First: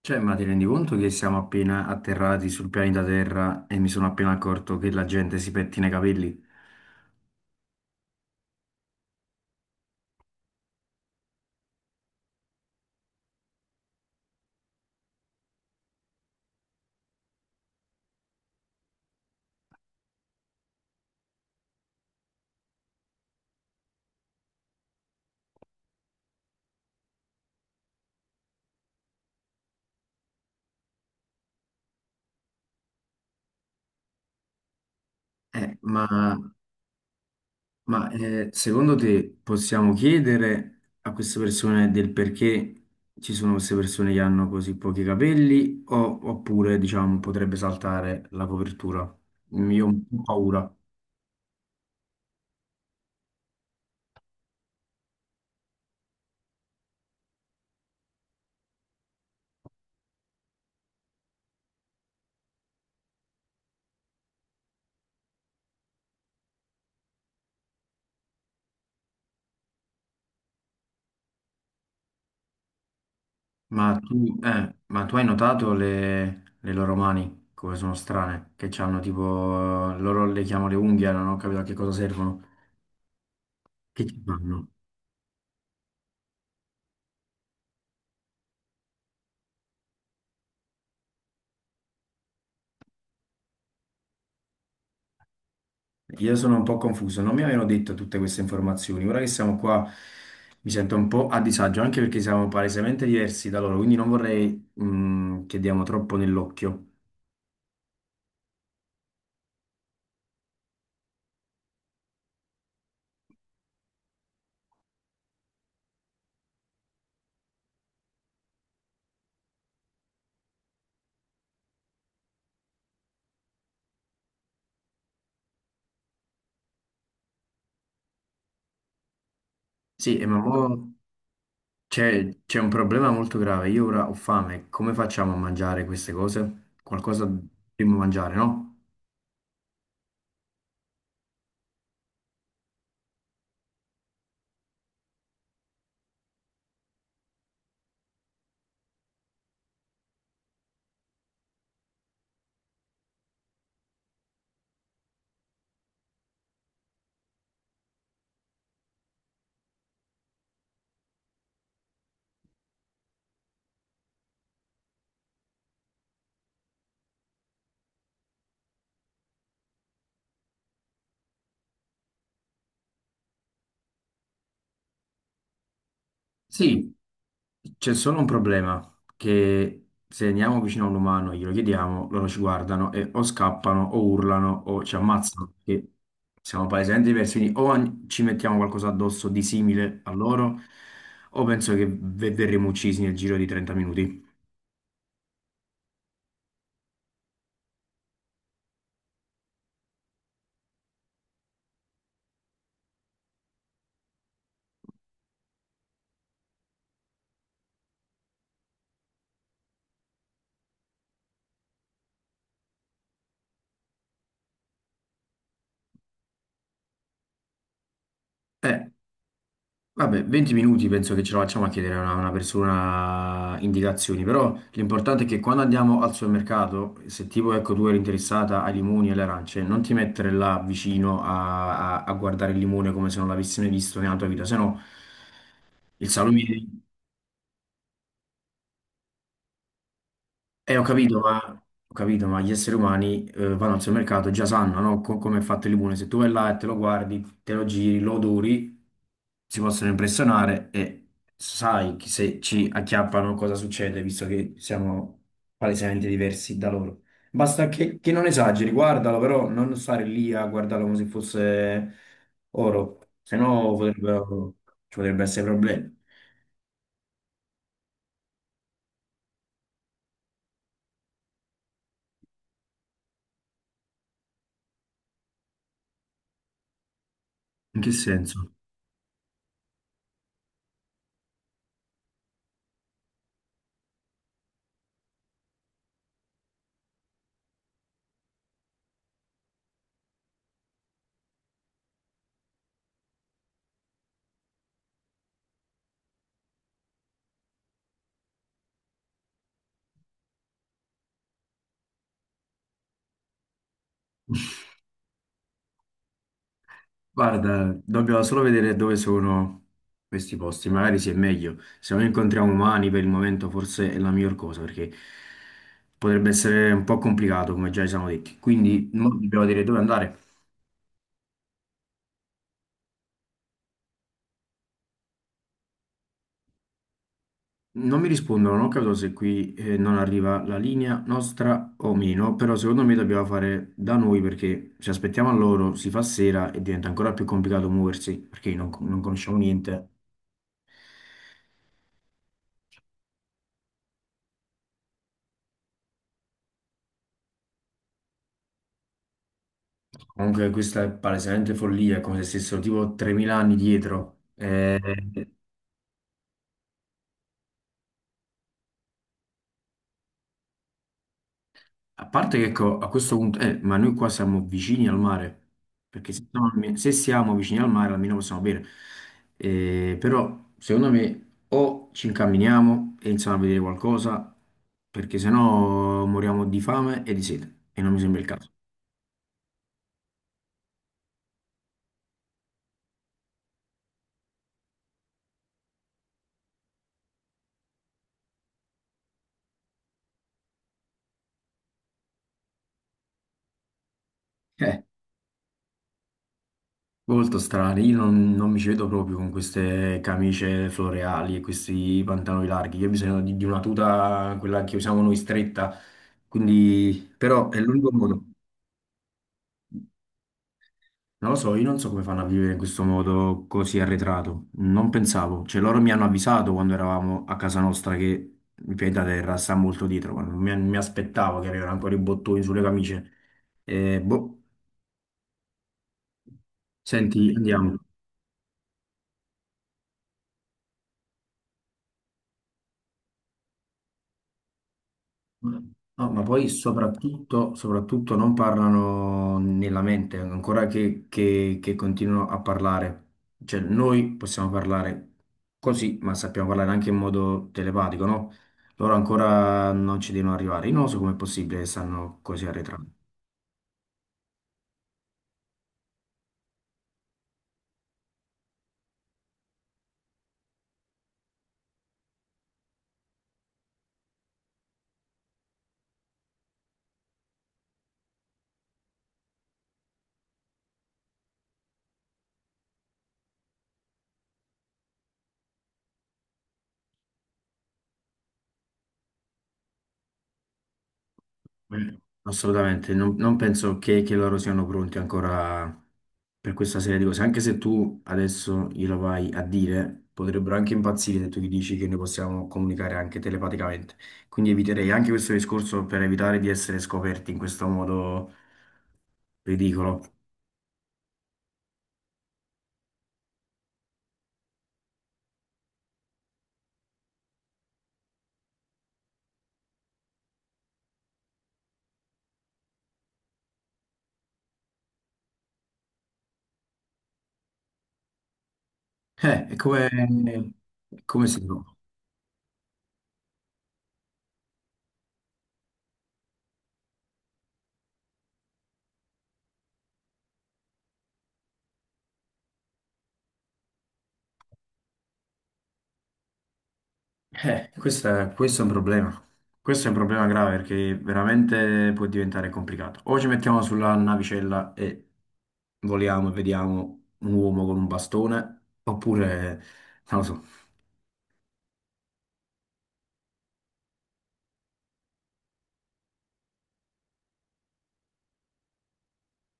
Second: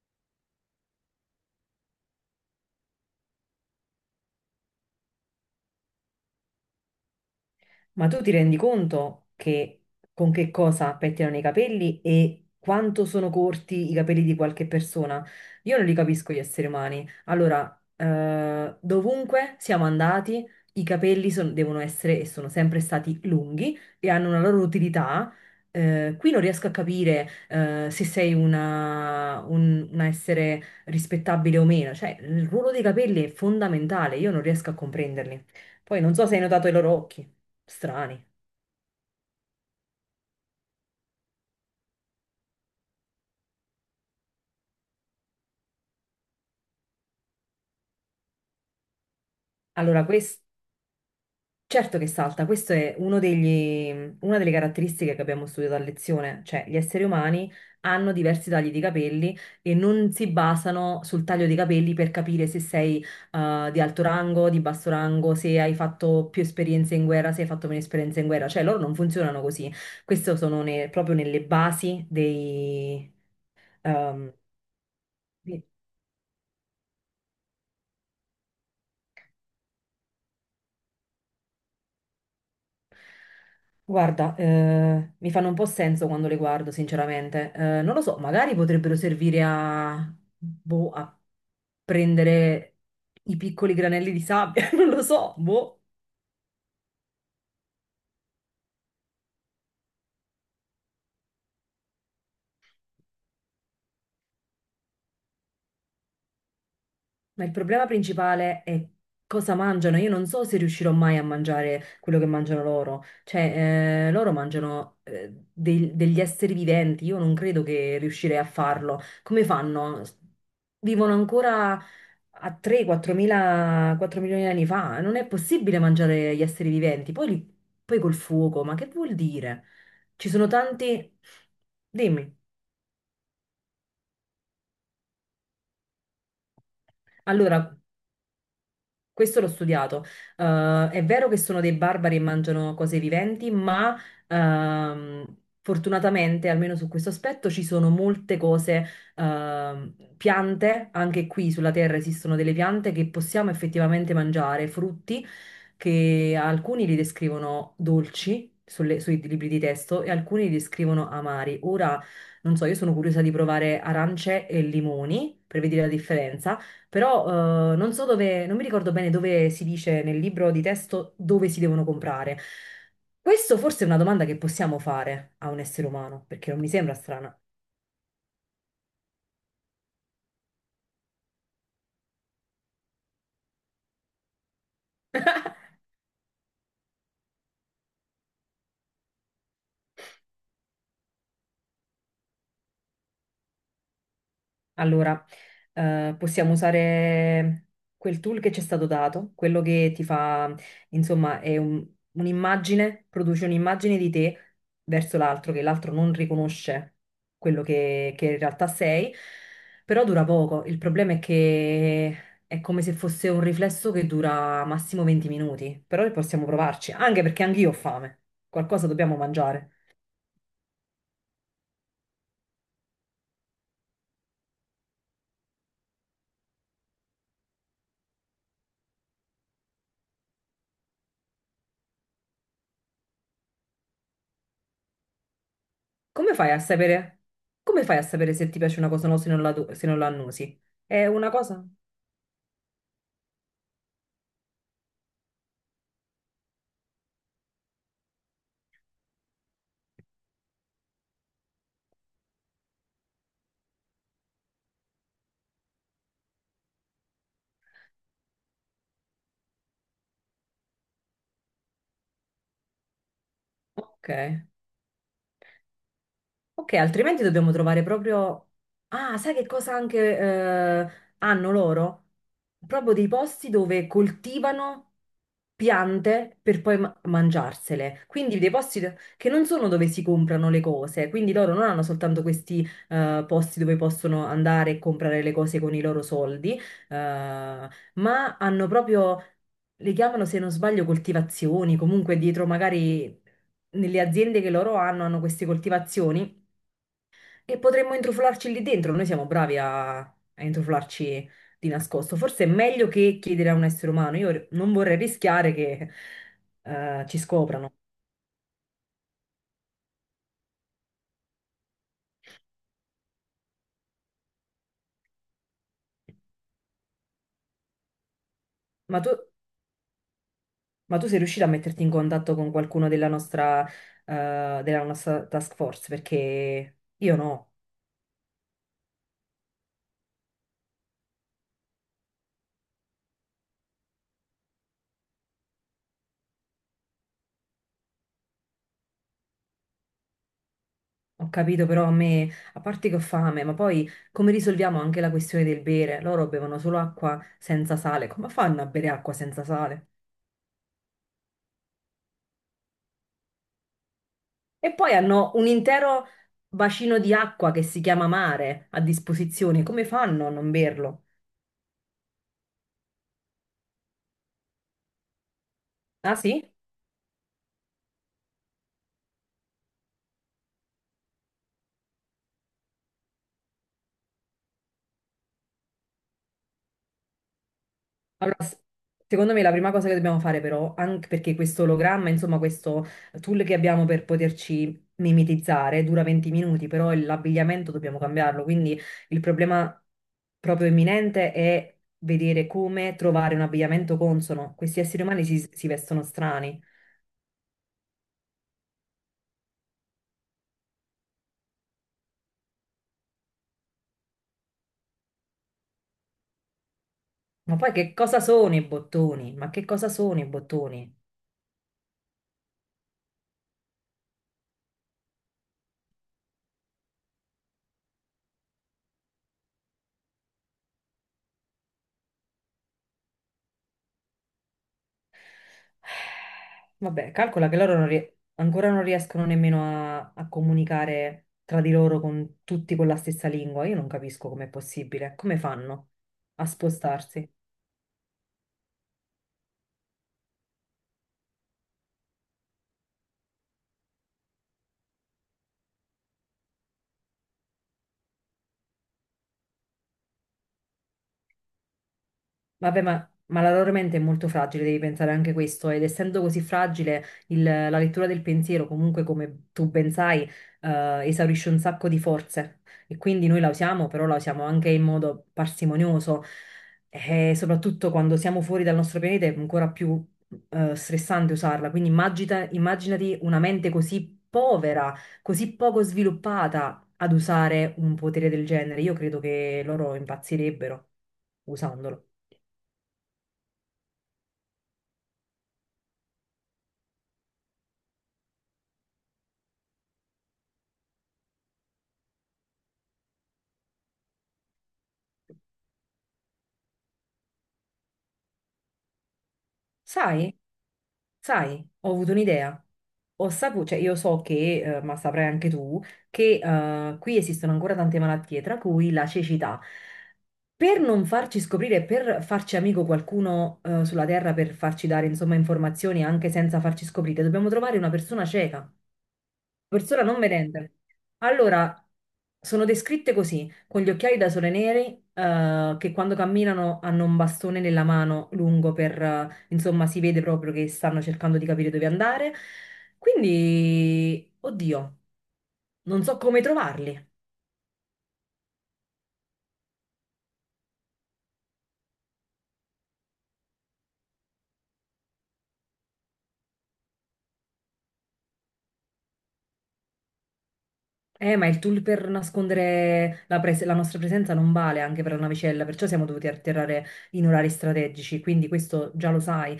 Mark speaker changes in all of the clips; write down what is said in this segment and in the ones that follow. Speaker 1: Cioè, ma ti rendi conto che siamo appena atterrati sul pianeta Terra e mi sono appena accorto che la gente si pettina i capelli?
Speaker 2: Ma tu ti rendi conto che con che cosa pettinano i capelli e quanto sono corti i capelli di qualche persona? Io non li capisco gli esseri umani. Allora, dovunque siamo andati, i capelli devono essere e sono sempre stati lunghi e hanno una loro utilità. Qui non riesco a capire, se sei una, un essere rispettabile o meno. Cioè, il ruolo dei capelli è fondamentale, io non riesco a comprenderli.
Speaker 1: Eh,
Speaker 2: Poi
Speaker 1: ma
Speaker 2: non so se hai notato i loro occhi. Strani.
Speaker 1: secondo te possiamo chiedere a queste persone del perché ci sono queste persone che hanno così pochi capelli o- oppure, diciamo, potrebbe saltare la copertura? Io ho un
Speaker 2: Allora,
Speaker 1: po'
Speaker 2: questo
Speaker 1: paura.
Speaker 2: certo che salta, questo è una delle caratteristiche che abbiamo studiato a lezione, cioè gli esseri umani hanno diversi tagli di capelli e non si basano sul taglio dei capelli per capire se sei di alto rango, di basso rango, se hai fatto più esperienze in guerra, se hai fatto meno esperienze in guerra, cioè loro non funzionano così. Queste sono proprio nelle basi dei,
Speaker 1: Ma
Speaker 2: ehm,
Speaker 1: tu, eh, ma tu hai notato le loro mani come sono strane? Che hanno tipo, loro le chiamano le unghie, non ho capito a che cosa servono. Che ci
Speaker 2: guarda,
Speaker 1: fanno?
Speaker 2: mi fanno un po' senso quando le guardo, sinceramente. Non lo so, magari potrebbero servire a, boh, a prendere i piccoli granelli di sabbia, non lo so, boh.
Speaker 1: Io sono un po' confuso, non mi avevano detto tutte queste informazioni. Ora che siamo qua mi sento un po' a disagio, anche perché siamo palesemente diversi da loro, quindi non vorrei che diamo troppo nell'occhio.
Speaker 2: Ma il problema principale è cosa mangiano. Io non so se riuscirò mai a mangiare quello che mangiano loro. Cioè, loro mangiano degli esseri viventi. Io non credo che riuscirei a farlo. Come fanno? Vivono ancora a 3-4 mila, 4 milioni di anni fa. Non è possibile mangiare gli esseri viventi. Poi col fuoco, ma che vuol dire?
Speaker 1: Sì,
Speaker 2: Ci
Speaker 1: ma
Speaker 2: sono
Speaker 1: mo
Speaker 2: tanti... Dimmi.
Speaker 1: c'è un problema molto grave. Io ora ho fame, come facciamo a mangiare queste cose? Qualcosa
Speaker 2: Allora,
Speaker 1: dobbiamo mangiare, no?
Speaker 2: questo l'ho studiato. È vero che sono dei barbari e mangiano cose viventi, ma fortunatamente, almeno su questo aspetto, ci sono molte cose, piante, anche qui sulla Terra esistono delle piante che possiamo effettivamente mangiare, frutti che alcuni li descrivono dolci. Sui libri di testo e alcuni li descrivono amari. Ora, non so, io sono curiosa di provare arance e limoni per vedere la differenza però non so dove, non mi ricordo bene dove si dice nel libro di testo dove si devono comprare. Questo forse è una domanda che possiamo fare a un essere umano, perché non mi sembra
Speaker 1: Sì,
Speaker 2: strana.
Speaker 1: c'è solo un problema, che se andiamo vicino a un umano e glielo chiediamo, loro ci guardano e o scappano o urlano o ci ammazzano, perché siamo palesemente diversi, quindi o an- ci mettiamo qualcosa addosso di simile a loro, o penso che ve- verremo uccisi nel giro di 30 minuti.
Speaker 2: Allora, possiamo usare quel tool che ci è stato dato, quello che ti fa, insomma, è un'immagine, produce un'immagine di te verso l'altro, che l'altro non riconosce quello che in realtà sei, però dura poco. Il problema è che è come se fosse un riflesso che dura massimo 20 minuti, però possiamo provarci, anche perché anch'io ho fame, qualcosa
Speaker 1: Eh,
Speaker 2: dobbiamo mangiare.
Speaker 1: Vabbè, 20 minuti penso che ce la facciamo a chiedere a una persona indicazioni, però l'importante è che quando andiamo al supermercato, se tipo ecco tu eri interessata ai limoni e alle arance, non ti mettere là vicino a, a- a guardare il limone come se non l'avessi mai visto nella tua vita, sennò il
Speaker 2: Come fai a
Speaker 1: salume.
Speaker 2: sapere? Come fai a sapere se ti piace una cosa o no se non se non la annusi? È una cosa?
Speaker 1: Ho capito, ma gli esseri umani vanno al supermercato e già sanno, no? Co- come è fatto il limone. Se tu vai là e te lo guardi, te lo giri, lo odori, si possono impressionare e sai che se ci acchiappano cosa succede, visto che siamo palesemente diversi da loro. Basta che non esageri, guardalo, però non stare lì a guardarlo come se fosse oro, se no
Speaker 2: Ok.
Speaker 1: potrebbero- ci potrebbe essere problemi.
Speaker 2: Ok, altrimenti dobbiamo trovare proprio... Ah, sai che cosa anche hanno loro? Proprio dei posti dove coltivano piante per poi
Speaker 1: In che
Speaker 2: mangiarsele.
Speaker 1: senso?
Speaker 2: Quindi dei posti che non sono dove si comprano le cose. Quindi loro non hanno soltanto questi posti dove possono andare e comprare le cose con i loro soldi, eh, ma hanno proprio... Le chiamano, se non sbaglio, coltivazioni, comunque dietro magari nelle aziende che loro hanno, hanno queste coltivazioni e potremmo intrufolarci lì dentro, noi siamo bravi a intrufolarci di nascosto. Forse è meglio che chiedere a un essere umano. Io non vorrei rischiare che ci scoprano.
Speaker 1: Guarda, dobbiamo solo vedere dove sono questi posti, magari si è meglio. Se non incontriamo umani per il momento forse è la miglior cosa perché potrebbe essere un po' complicato come già ci siamo detti. Quindi
Speaker 2: Ma
Speaker 1: mo
Speaker 2: tu,
Speaker 1: dobbiamo dire dove andare.
Speaker 2: ma tu sei riuscita a metterti in contatto con qualcuno della nostra task force? Perché io no.
Speaker 1: Non mi rispondono, non ho capito se qui non arriva la linea nostra o meno, però secondo me dobbiamo fare da noi perché se aspettiamo a loro si fa sera e diventa ancora più complicato muoversi perché non conosciamo niente.
Speaker 2: Ho capito, però a me, a parte che ho fame, ma poi come risolviamo anche la questione del bere? Loro bevono solo acqua senza sale. Come fanno a bere acqua senza sale?
Speaker 1: Comunque questa è palesemente follia, è come se stessero tipo 3.000 anni dietro.
Speaker 2: E poi hanno un intero bacino di acqua che si chiama mare a disposizione. Come fanno a non berlo?
Speaker 1: A parte che ecco, a questo punto, ma noi qua siamo vicini al mare, perché
Speaker 2: Ah sì?
Speaker 1: se siamo vicini al mare almeno possiamo bere. Però secondo me o ci incamminiamo e iniziamo a vedere qualcosa, perché sennò moriamo di fame e di sete, e non mi sembra il
Speaker 2: Allora,
Speaker 1: caso.
Speaker 2: secondo me la prima cosa che dobbiamo fare però, anche perché questo ologramma, insomma questo tool che abbiamo per poterci mimetizzare dura 20 minuti, però l'abbigliamento dobbiamo cambiarlo, quindi il problema proprio imminente è vedere come trovare un abbigliamento consono. Questi
Speaker 1: Eh.
Speaker 2: esseri umani si vestono strani.
Speaker 1: Molto strani, io non mi ci vedo proprio con queste camicie floreali e questi pantaloni larghi, io ho bisogno di una tuta, quella che usiamo noi stretta, quindi però
Speaker 2: Ma
Speaker 1: è
Speaker 2: poi
Speaker 1: l'unico
Speaker 2: che cosa
Speaker 1: modo.
Speaker 2: sono i bottoni? Ma che cosa sono i bottoni?
Speaker 1: Non lo so, io non so come fanno a vivere in questo modo così arretrato, non pensavo, cioè loro mi hanno avvisato quando eravamo a casa nostra che il pianeta Terra sta molto dietro, ma non mi, mi aspettavo che arrivassero ancora i bottoni sulle camicie. Boh,
Speaker 2: Vabbè,
Speaker 1: senti,
Speaker 2: calcola che loro
Speaker 1: andiamo.
Speaker 2: non rie- ancora non riescono nemmeno a comunicare tra di loro con tutti con la stessa lingua. Io non capisco com'è possibile. Come fanno
Speaker 1: No, ma
Speaker 2: a
Speaker 1: poi
Speaker 2: spostarsi?
Speaker 1: soprattutto, soprattutto non parlano nella mente, ancora che continuano a parlare. Cioè, noi possiamo parlare così, ma sappiamo parlare anche in modo telepatico, no? Loro ancora non ci devono arrivare. Io non so com'è possibile che stanno così
Speaker 2: Vabbè,
Speaker 1: arretrati.
Speaker 2: ma, ma la loro mente è molto fragile, devi pensare anche questo, ed essendo così fragile, la lettura del pensiero, comunque, come tu ben sai, esaurisce un sacco di forze e quindi noi la usiamo, però la usiamo anche in modo parsimonioso e soprattutto quando siamo fuori dal nostro pianeta è ancora più, stressante usarla. Quindi immaginati una mente così povera, così poco sviluppata ad usare un potere del genere. Io credo che loro impazzirebbero
Speaker 1: Eh,
Speaker 2: usandolo.
Speaker 1: Assolutamente, non penso che loro siano pronti ancora per questa serie di cose, anche se tu adesso glielo vai a dire, potrebbero anche impazzire se tu gli dici che noi possiamo comunicare anche telepaticamente. Quindi eviterei anche questo discorso per evitare di essere scoperti in questo modo ridicolo.
Speaker 2: Sai, sai, ho avuto un'idea. Ho saputo, cioè io so che, ma saprai anche tu, che qui esistono ancora tante malattie, tra cui la cecità. Per non farci scoprire, per farci amico qualcuno sulla Terra, per farci dare, insomma, informazioni anche senza farci scoprire, dobbiamo trovare una persona cieca,
Speaker 1: Eh, è come,
Speaker 2: persona non vedente.
Speaker 1: è come si trova?
Speaker 2: Allora, sono descritte così, con gli occhiali da sole neri, che quando camminano hanno un bastone nella mano lungo per, insomma, si vede proprio che stanno cercando di capire dove andare. Quindi, oddio, non so come trovarli.
Speaker 1: Questo è un problema. Questo è un problema grave perché veramente può diventare complicato. O ci mettiamo sulla navicella e voliamo e vediamo un uomo con un bastone, oppure, non lo so.
Speaker 2: Ma il tool per nascondere la nostra presenza non vale anche per la navicella, perciò siamo dovuti atterrare in orari strategici, quindi questo già lo sai.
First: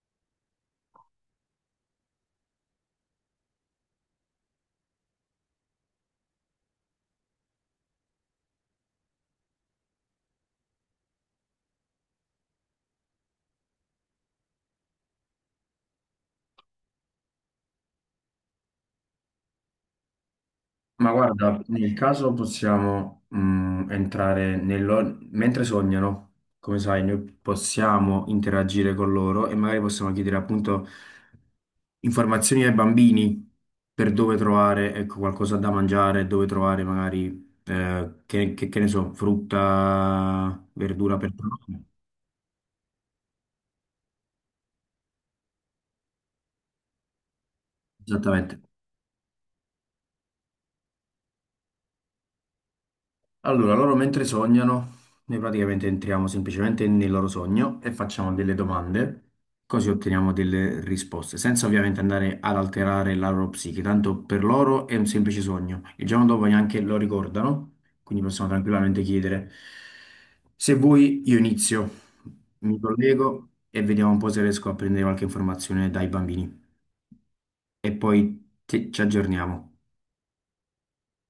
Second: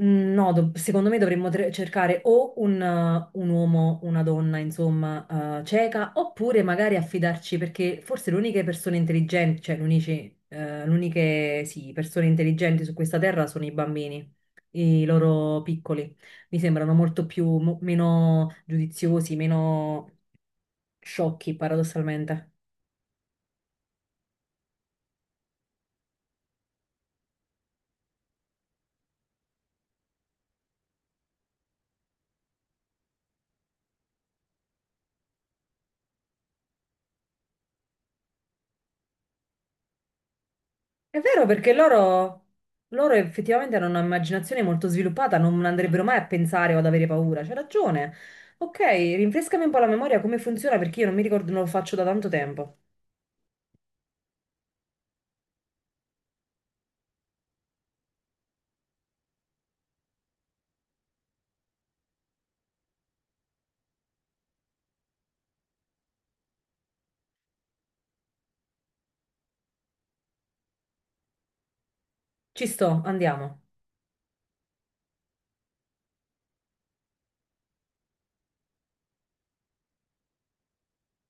Speaker 2: Mm, no, secondo me dovremmo cercare o un uomo, una donna, insomma, cieca, oppure magari affidarci, perché forse le uniche persone intelligenti, le uniche, sì, persone intelligenti su questa terra sono i bambini, i loro piccoli. Mi sembrano molto più, meno giudiziosi, meno
Speaker 1: Ma
Speaker 2: sciocchi,
Speaker 1: guarda, nel caso
Speaker 2: paradossalmente.
Speaker 1: possiamo entrare nello... mentre sognano, come sai, noi possiamo interagire con loro e magari possiamo chiedere appunto informazioni ai bambini per dove trovare, ecco, qualcosa da mangiare, dove trovare magari, che ne so, frutta, verdura
Speaker 2: È
Speaker 1: per...
Speaker 2: vero perché loro effettivamente hanno un'immaginazione molto sviluppata, non andrebbero mai a pensare o ad avere paura. C'è ragione.
Speaker 1: Esattamente.
Speaker 2: Ok, rinfrescami un po' la memoria come funziona perché io non mi ricordo, non lo faccio da tanto tempo.
Speaker 1: Allora, loro mentre sognano, noi praticamente entriamo semplicemente nel loro sogno e facciamo delle domande, così otteniamo delle risposte, senza ovviamente andare ad alterare la loro psiche, tanto per loro è un semplice sogno. Il giorno dopo neanche lo ricordano, quindi possiamo tranquillamente chiedere, se vuoi io inizio,
Speaker 2: Ci
Speaker 1: mi
Speaker 2: sto,
Speaker 1: collego
Speaker 2: andiamo.
Speaker 1: e vediamo un po' se riesco a prendere qualche informazione dai bambini e poi ti- ci aggiorniamo.